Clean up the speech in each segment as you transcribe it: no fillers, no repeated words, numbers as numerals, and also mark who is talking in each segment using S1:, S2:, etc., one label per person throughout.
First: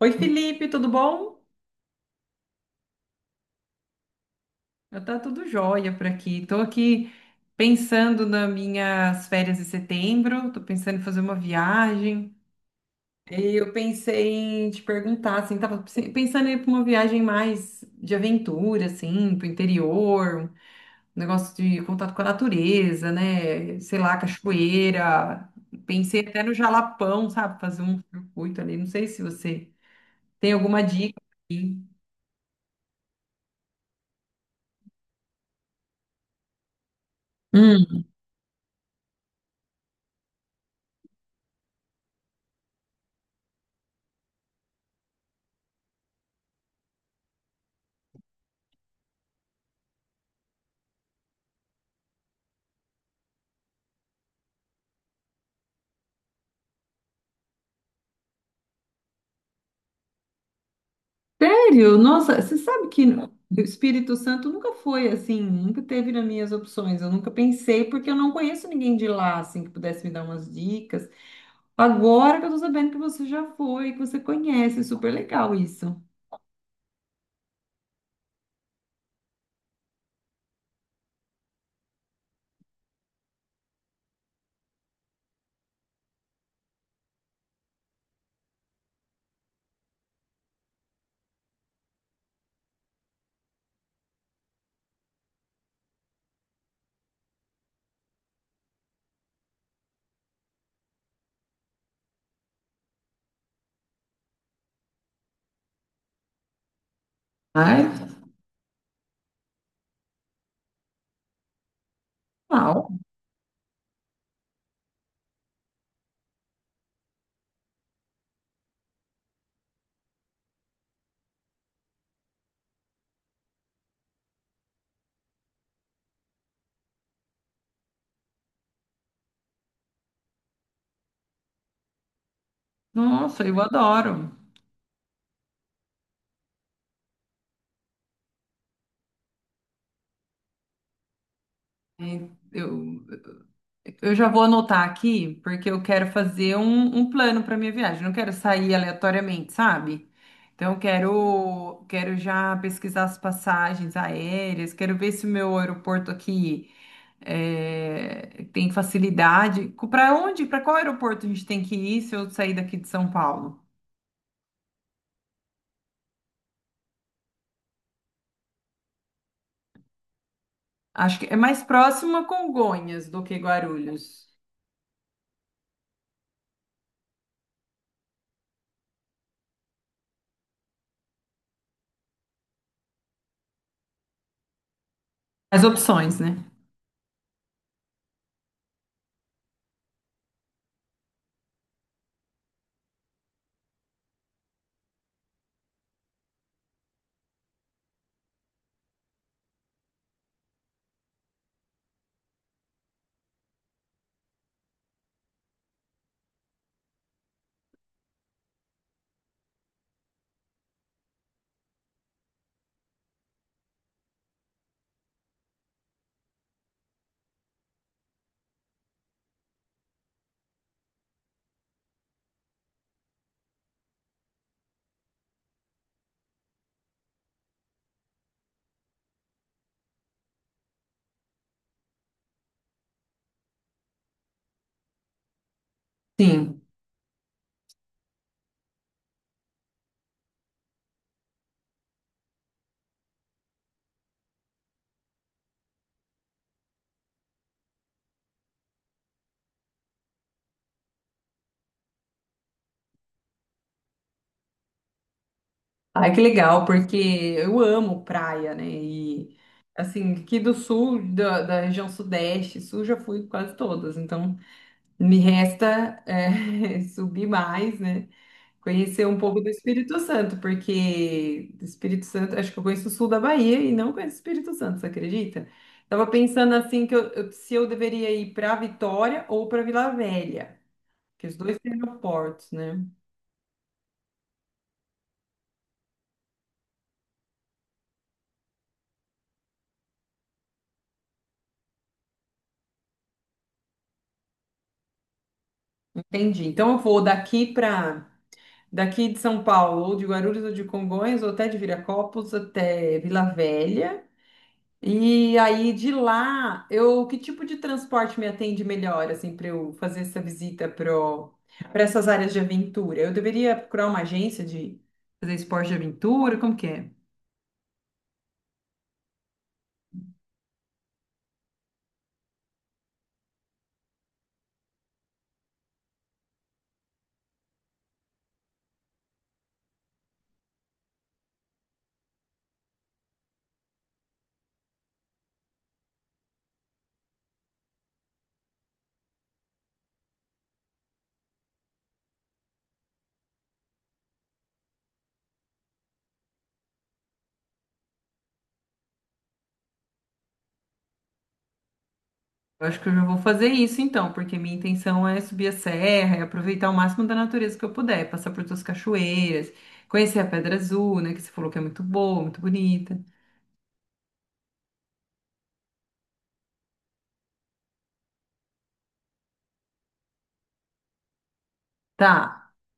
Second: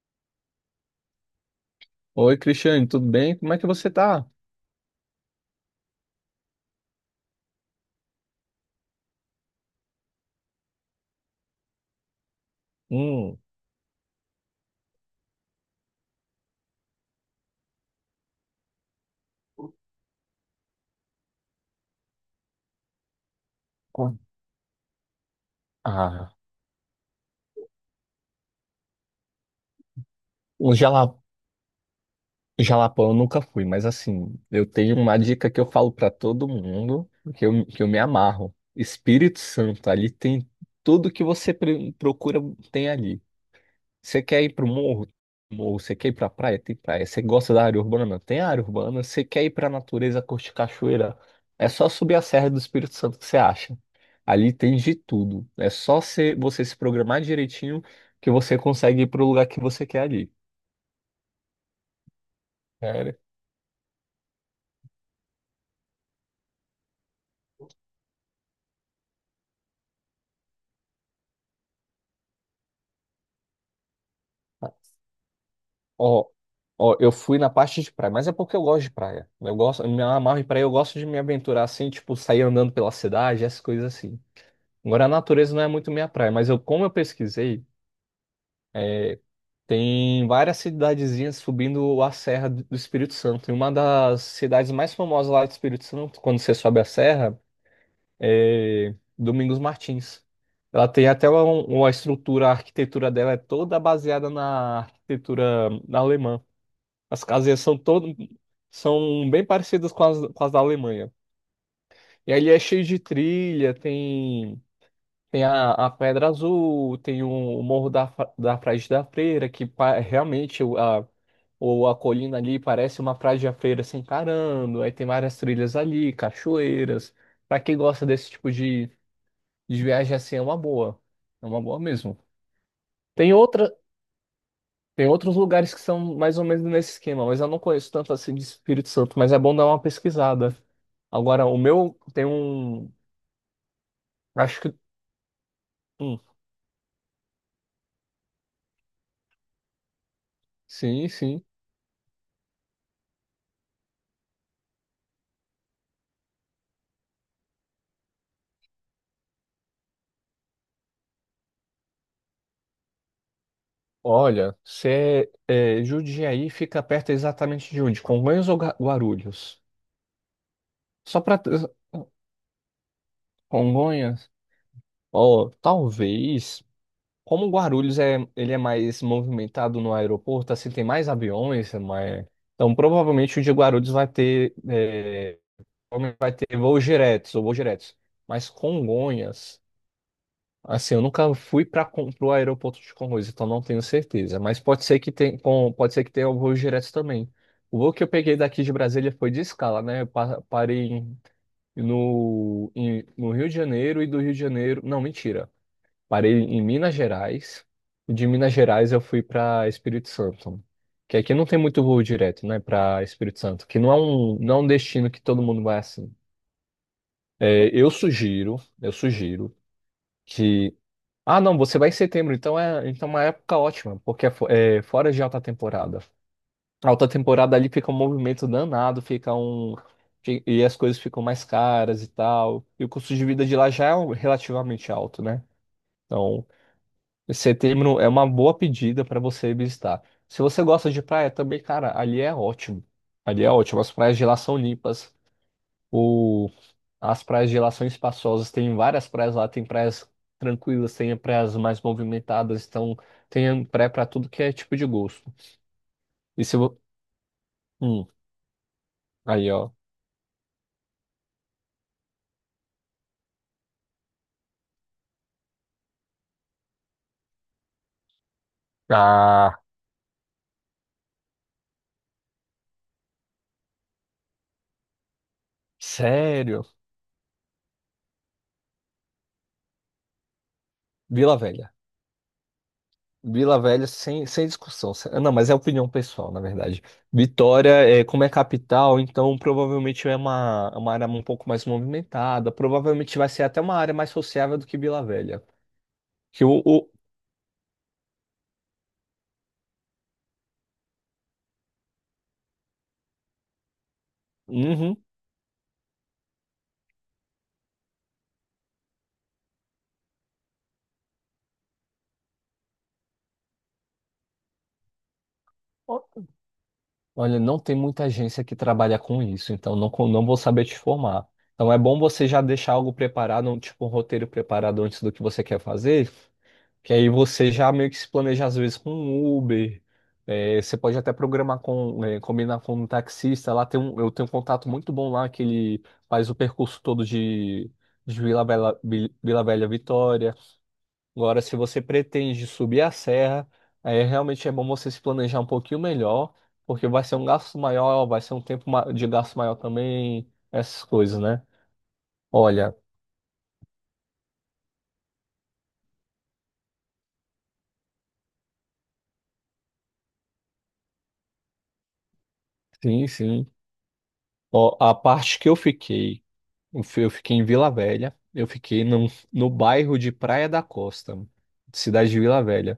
S1: Oi, Felipe, tudo bom?
S2: Oi, Cristiane, tudo bem? Como é que você tá?
S1: Eu tá tudo jóia por aqui. Tô aqui pensando nas minhas férias de setembro, tô pensando em fazer uma viagem.
S2: Hum.
S1: E eu pensei em te perguntar, assim, tava pensando em ir para uma viagem mais de aventura, assim, pro interior, um negócio de contato com a natureza, né? Sei lá, cachoeira. Pensei
S2: Ah.
S1: até no Jalapão, sabe? Fazer um circuito ali. Não sei se você tem
S2: um
S1: alguma
S2: jala,
S1: dica aqui.
S2: Jalapão eu nunca fui, mas assim, eu tenho uma dica que eu falo pra todo mundo, que eu me amarro. Espírito Santo, ali tem tudo que você procura, tem ali. Você quer ir pro morro? Morro. Você quer ir pra praia? Tem praia. Você gosta da área urbana? Tem área urbana. Você quer ir pra natureza, curtir cachoeira? É só subir a Serra do Espírito Santo que você acha. Ali tem de tudo. É só você se programar direitinho que você consegue ir pro lugar que você quer ali.
S1: Sério? Nossa, você sabe que
S2: Sério?
S1: o Espírito Santo nunca foi assim, nunca teve nas minhas opções. Eu nunca pensei, porque eu não conheço ninguém de lá, assim, que pudesse me dar umas dicas. Agora que eu tô sabendo que você já foi, que você conhece, super legal isso.
S2: Ó, ó, eu fui na parte de praia, mas é porque eu gosto de praia. Eu gosto, eu me amarro em praia, eu gosto de me aventurar assim, tipo, sair andando pela cidade, essas coisas assim. Agora, a natureza não é muito minha praia, mas eu, como eu pesquisei, tem várias cidadezinhas subindo a Serra do Espírito Santo. E uma das cidades mais famosas lá do Espírito Santo, quando você sobe a serra, é Domingos Martins. Ela tem até uma estrutura, a arquitetura dela é toda baseada na arquitetura alemã. As casinhas
S1: Ai,
S2: são bem parecidas com as da Alemanha. E ali é cheio
S1: uau.
S2: de trilha, tem a Pedra Azul, tem o Morro da Frade da Freira, que realmente a colina ali parece uma praia de feira se encarando, aí tem várias trilhas ali, cachoeiras. Pra quem gosta desse tipo de viagem assim, é uma boa. É uma boa mesmo. Tem
S1: Nossa, eu
S2: outra,
S1: adoro.
S2: tem outros lugares que são mais ou menos nesse esquema, mas eu não conheço tanto assim de Espírito Santo, mas é bom dar uma pesquisada. Agora, o meu tem
S1: É,
S2: um.
S1: eu já vou
S2: Acho que.
S1: anotar aqui, porque eu quero
S2: Hum.
S1: fazer um plano para minha viagem. Não quero sair aleatoriamente, sabe? Então, eu
S2: Sim, sim.
S1: quero, quero já pesquisar as passagens aéreas, quero ver se o meu aeroporto aqui tem facilidade. Para onde? Para qual aeroporto a gente tem que ir se eu sair daqui de São Paulo?
S2: Olha, se é, Jundiaí fica perto exatamente de onde? Congonhas ou Guarulhos?
S1: Acho
S2: Só
S1: que é
S2: para.
S1: mais próximo a Congonhas do que Guarulhos.
S2: Congonhas? Ó, talvez. Como Guarulhos é, ele é mais movimentado no aeroporto, assim, tem mais aviões, é mais... Então, provavelmente o de Guarulhos vai ter, é,
S1: As
S2: provavelmente
S1: opções,
S2: vai
S1: né?
S2: ter voos diretos ou voos diretos. Mas Congonhas, assim, eu nunca fui para o aeroporto de Congonhas, então não tenho certeza. Mas pode ser que tenha, pode ser que tenha voos diretos também. O voo que eu peguei daqui de Brasília foi de escala, né? Eu parei no Rio de Janeiro e do Rio de Janeiro. Não, mentira. Parei em Minas Gerais. E de Minas Gerais eu fui para Espírito Santo. Que aqui não tem muito voo direto, né, para Espírito Santo, que não é um destino que todo mundo vai assim. É, eu sugiro que ah, não, você vai em setembro, então é uma época ótima, porque é fora de alta temporada. A alta temporada ali fica um movimento danado, e as coisas ficam mais caras e tal. E o custo de vida de lá já é relativamente alto, né? Então,
S1: Sim.
S2: setembro é uma boa pedida para você visitar. Se você gosta de praia também, cara, ali é ótimo. Ali é ótimo. As praias de lá são limpas. O... As praias de lá são espaçosas. Tem várias praias lá. Tem praias tranquilas, tem praias mais movimentadas. Então, tem praia para tudo que é tipo de gosto.
S1: Ai, que
S2: E se
S1: legal,
S2: vo...
S1: porque eu amo
S2: Hum.
S1: praia, né? E
S2: Aí, ó.
S1: assim, aqui do sul, da região sudeste, sul já fui quase todas, então me resta subir mais, né? Conhecer um pouco do
S2: Ah,
S1: Espírito Santo, porque do Espírito Santo, acho que eu conheço o sul da Bahia e não conheço o Espírito Santo, você acredita? Tava pensando
S2: sério?
S1: assim que se eu deveria ir para Vitória ou para Vila Velha, que os
S2: Vila
S1: dois
S2: Velha.
S1: têm aeroportos, né?
S2: Vila Velha, sem discussão. Não, mas é opinião pessoal, na verdade. Vitória, é, como é capital, então provavelmente é uma área um pouco mais movimentada. Provavelmente vai ser até uma área mais sociável do que Vila Velha. Que
S1: Entendi.
S2: o,
S1: Então eu
S2: o-
S1: vou daqui para daqui de São Paulo, ou de Guarulhos, ou de Congonhas, ou até de Viracopos, até Vila Velha.
S2: Uhum.
S1: E aí de lá, eu que tipo de transporte me atende melhor, assim, para eu fazer essa visita para essas áreas de aventura? Eu deveria procurar uma agência de fazer esporte de aventura? Como que é?
S2: Olha, não tem muita agência que trabalha com isso, então não vou saber te formar. Então é bom você já deixar algo preparado, tipo um roteiro preparado antes do que você quer fazer, que aí você já meio que se planeja às vezes com um Uber. É, você pode até programar combinar com um taxista. Eu tenho um contato muito bom lá que ele faz o percurso todo de Vila Velha, Vitória. Agora, se você pretende subir a serra, aí realmente é bom você se planejar um pouquinho melhor, porque vai ser um gasto maior, vai ser um tempo de gasto maior também, essas coisas, né?
S1: Eu
S2: Olha,
S1: acho que eu já vou fazer isso então, porque minha intenção é subir a serra, é aproveitar o máximo da natureza que eu puder, passar por todas as cachoeiras, conhecer a Pedra Azul, né, que você falou que é muito boa, muito bonita.
S2: sim, sim. Ó, a parte que eu fiquei. Eu fiquei em Vila Velha. Eu fiquei no bairro de Praia da Costa, cidade de Vila
S1: Tá.
S2: Velha.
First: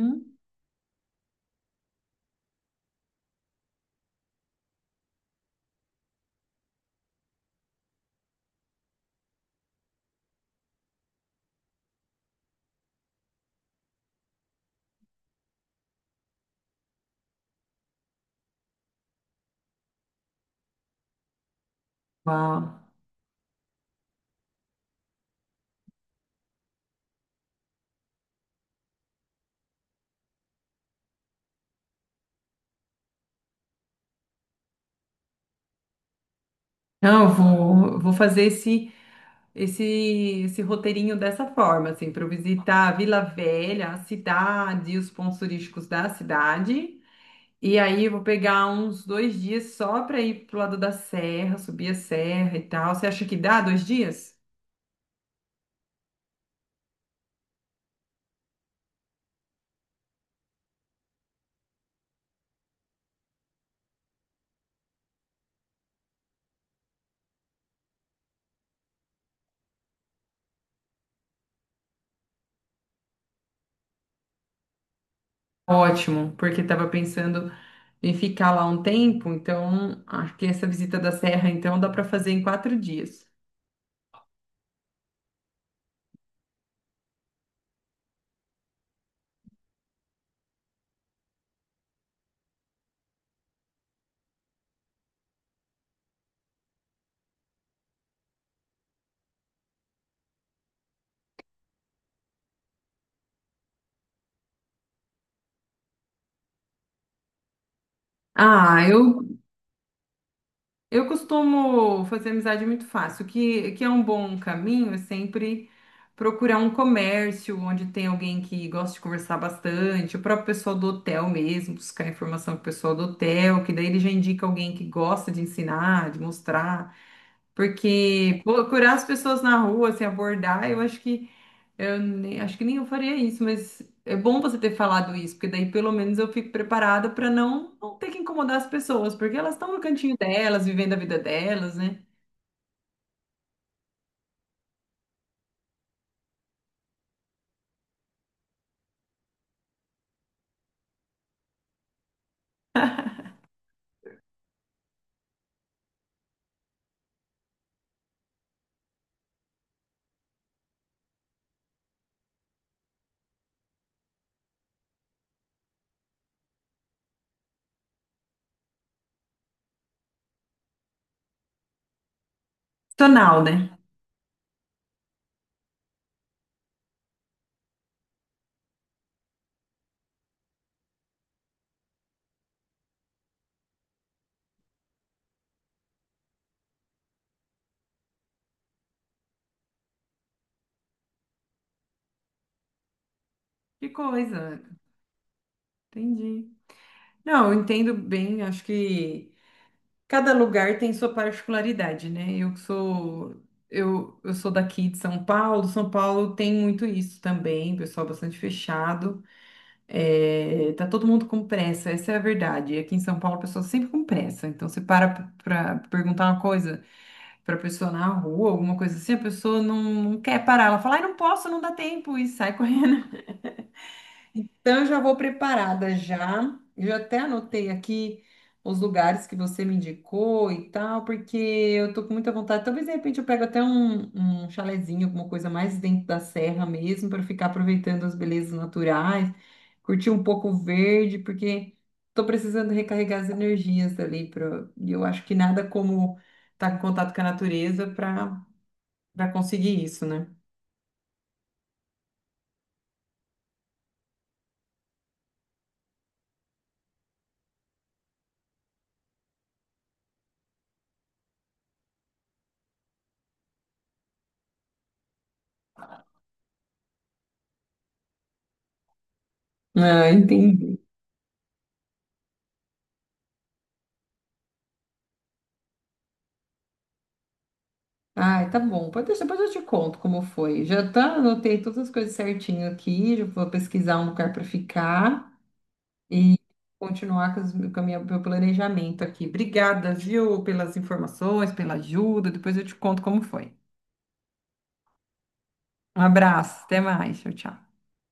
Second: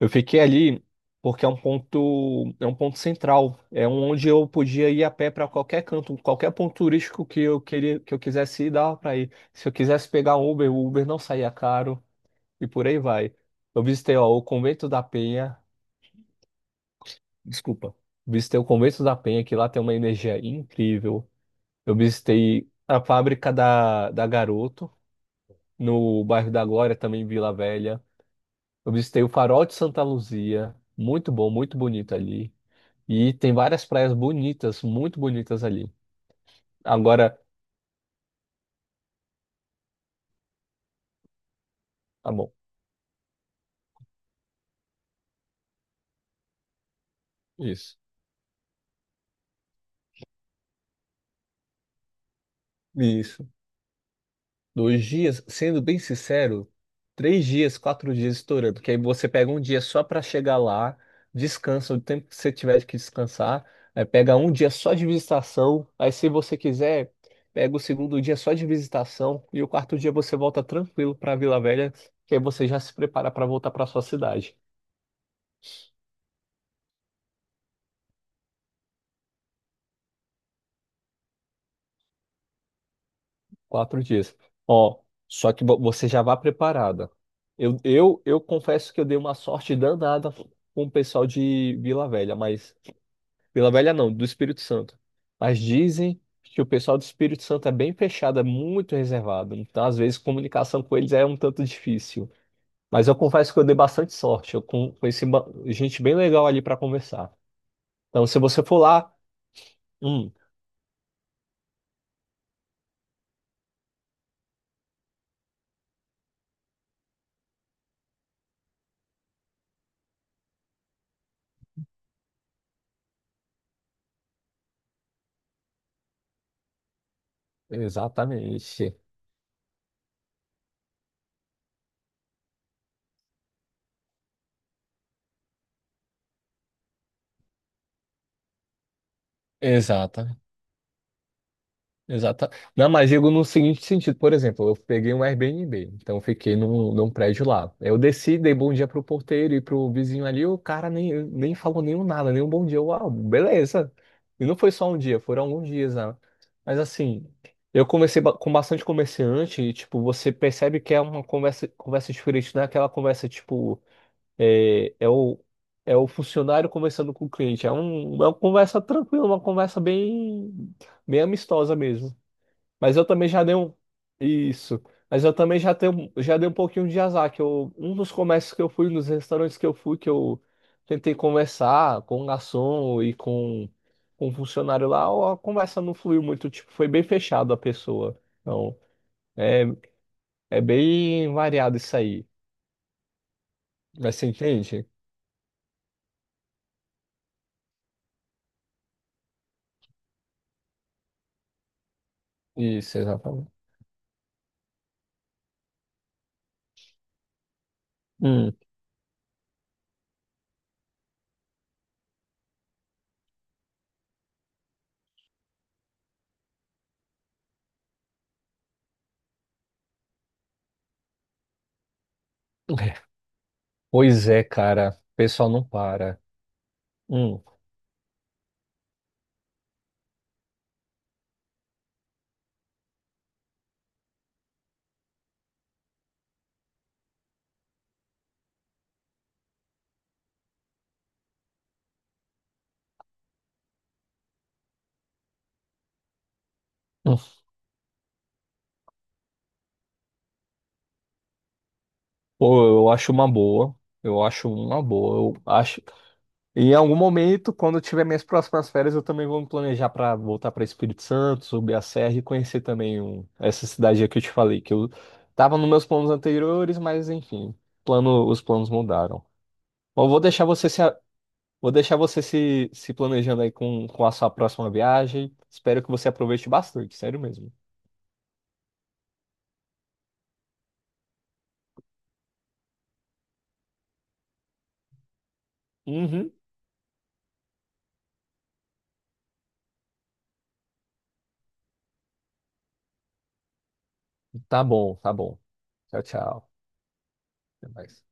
S2: Eu fiquei ali porque é um ponto central. Onde eu podia ir a pé para qualquer canto, qualquer ponto turístico que eu quisesse ir, dava para ir. Se eu quisesse pegar um Uber, o Uber não saía caro e por aí vai. Eu visitei, ó, o Convento da Penha. Desculpa. Visitei o Convento da Penha, que lá tem uma energia incrível. Eu
S1: Uau.
S2: visitei a fábrica da Garoto no bairro da Glória, também em Vila Velha. Eu visitei o Farol de Santa Luzia, muito bom, muito bonito ali. E tem várias praias bonitas, muito bonitas ali.
S1: Não, eu
S2: Agora,
S1: vou, vou fazer esse, esse roteirinho dessa forma, assim, para eu
S2: tá bom,
S1: visitar a Vila Velha, a cidade, os pontos turísticos da cidade. E
S2: isso.
S1: aí eu vou pegar uns dois dias só para ir pro lado da serra, subir a serra e tal. Você acha que
S2: Isso.
S1: dá dois dias?
S2: Dois dias, sendo bem sincero, três dias, quatro dias estourando, porque aí você pega um dia só para chegar lá, descansa o tempo que você tiver que descansar, aí pega um dia só de visitação, aí se você quiser, pega o segundo dia só de visitação e o quarto dia você volta tranquilo para Vila Velha, que aí você já se prepara para voltar para sua cidade.
S1: Ótimo, porque estava pensando em ficar lá um tempo, então acho que essa visita da serra, então, dá para fazer em quatro dias.
S2: Quatro dias. Ó, só que você já vá preparada. Eu confesso que eu dei uma sorte danada com o pessoal de Vila Velha, mas Vila Velha não, do Espírito Santo. Mas dizem que o pessoal do Espírito Santo é bem fechado, é muito reservado. Então, às vezes, comunicação com eles é um tanto difícil. Mas eu confesso que eu dei bastante sorte. Eu conheci gente bem legal ali para conversar. Então, se você for
S1: Ah,
S2: lá.
S1: eu
S2: Hum.
S1: Eu costumo fazer amizade muito fácil, que é um bom caminho, é sempre procurar um comércio onde tem alguém que gosta de conversar bastante, o próprio pessoal do hotel mesmo, buscar informação com o pessoal do hotel, que daí ele já indica alguém que gosta de ensinar, de mostrar, porque procurar
S2: Exatamente.
S1: as pessoas na rua, se abordar, eu acho que eu nem, acho que nem eu faria isso, mas é bom você ter falado isso, porque daí pelo menos eu fico preparada para não, não ter que incomodar as pessoas, porque elas estão no cantinho
S2: Exata.
S1: delas, vivendo a vida delas, né?
S2: Exata. Não, mas digo no seguinte sentido, por exemplo, eu peguei um Airbnb, então eu fiquei num prédio lá. Eu desci, dei bom dia pro porteiro e pro vizinho ali, o cara nem falou nenhum nada, nenhum bom dia. Uau, beleza. E não foi só um dia, foram alguns dias, né? Mas assim, eu comecei com bastante comerciante e, tipo, você percebe que é uma conversa diferente, não é aquela conversa, tipo, é, é o, é o funcionário conversando com o cliente. É uma conversa tranquila, uma conversa bem amistosa mesmo. Mas eu também
S1: Tonal,
S2: já dei um.
S1: né?
S2: Isso. Mas eu também já dei um pouquinho de azar, um dos comércios que eu fui, nos restaurantes que eu fui, que eu tentei conversar com o garçom e com o funcionário lá, a conversa não fluiu muito, tipo, foi bem fechado a pessoa. Então, é, é bem variado isso aí.
S1: Que
S2: Mas você
S1: coisa.
S2: entende?
S1: Entendi. Não, eu entendo bem, acho que cada lugar tem sua particularidade, né?
S2: Isso, exatamente.
S1: Eu sou daqui de São Paulo, São Paulo tem muito isso também, pessoal bastante
S2: Hum.
S1: fechado. É, tá todo mundo com pressa, essa é a verdade. Aqui em São Paulo, a pessoa sempre com pressa. Então, você para perguntar uma coisa para pessoa na rua, alguma coisa assim, a pessoa não, não quer parar. Ela fala, ai, não posso, não dá tempo, e sai correndo.
S2: Pois é,
S1: Então, eu
S2: cara.
S1: já vou
S2: O pessoal não
S1: preparada
S2: para.
S1: já. Eu já até
S2: Hum.
S1: anotei aqui os lugares que você me indicou e tal, porque eu tô com muita vontade. Talvez, de repente, eu pego até um chalezinho, alguma coisa mais dentro da serra mesmo, para ficar aproveitando as belezas naturais, curtir um pouco o verde, porque tô precisando recarregar as energias ali. Pra... E eu acho que nada como estar em contato
S2: Hum.
S1: com a natureza para conseguir isso, né?
S2: Pô, eu acho uma boa. Eu acho uma boa. Eu acho. Em algum momento, quando eu tiver minhas próximas férias, eu também vou me planejar para voltar para Espírito Santo, subir a serra e conhecer também essa cidade aí que eu te falei, que eu tava nos meus planos anteriores, mas enfim, os planos mudaram. Bom, eu
S1: Ah,
S2: vou deixar você
S1: entendi.
S2: se, a- vou deixar você se planejando aí com a sua próxima viagem. Espero que você aproveite bastante, sério mesmo.
S1: Ai, tá bom. Pode deixar, depois eu te conto como foi. Já tá, anotei todas as coisas certinho aqui. Já vou pesquisar um lugar para ficar
S2: Uhum.
S1: e continuar com meu planejamento aqui. Obrigada, viu, pelas informações, pela ajuda. Depois eu te conto como foi.
S2: Tá bom, tá bom.
S1: Um
S2: Tchau, tchau.
S1: abraço, até mais. Tchau, tchau.
S2: Até mais.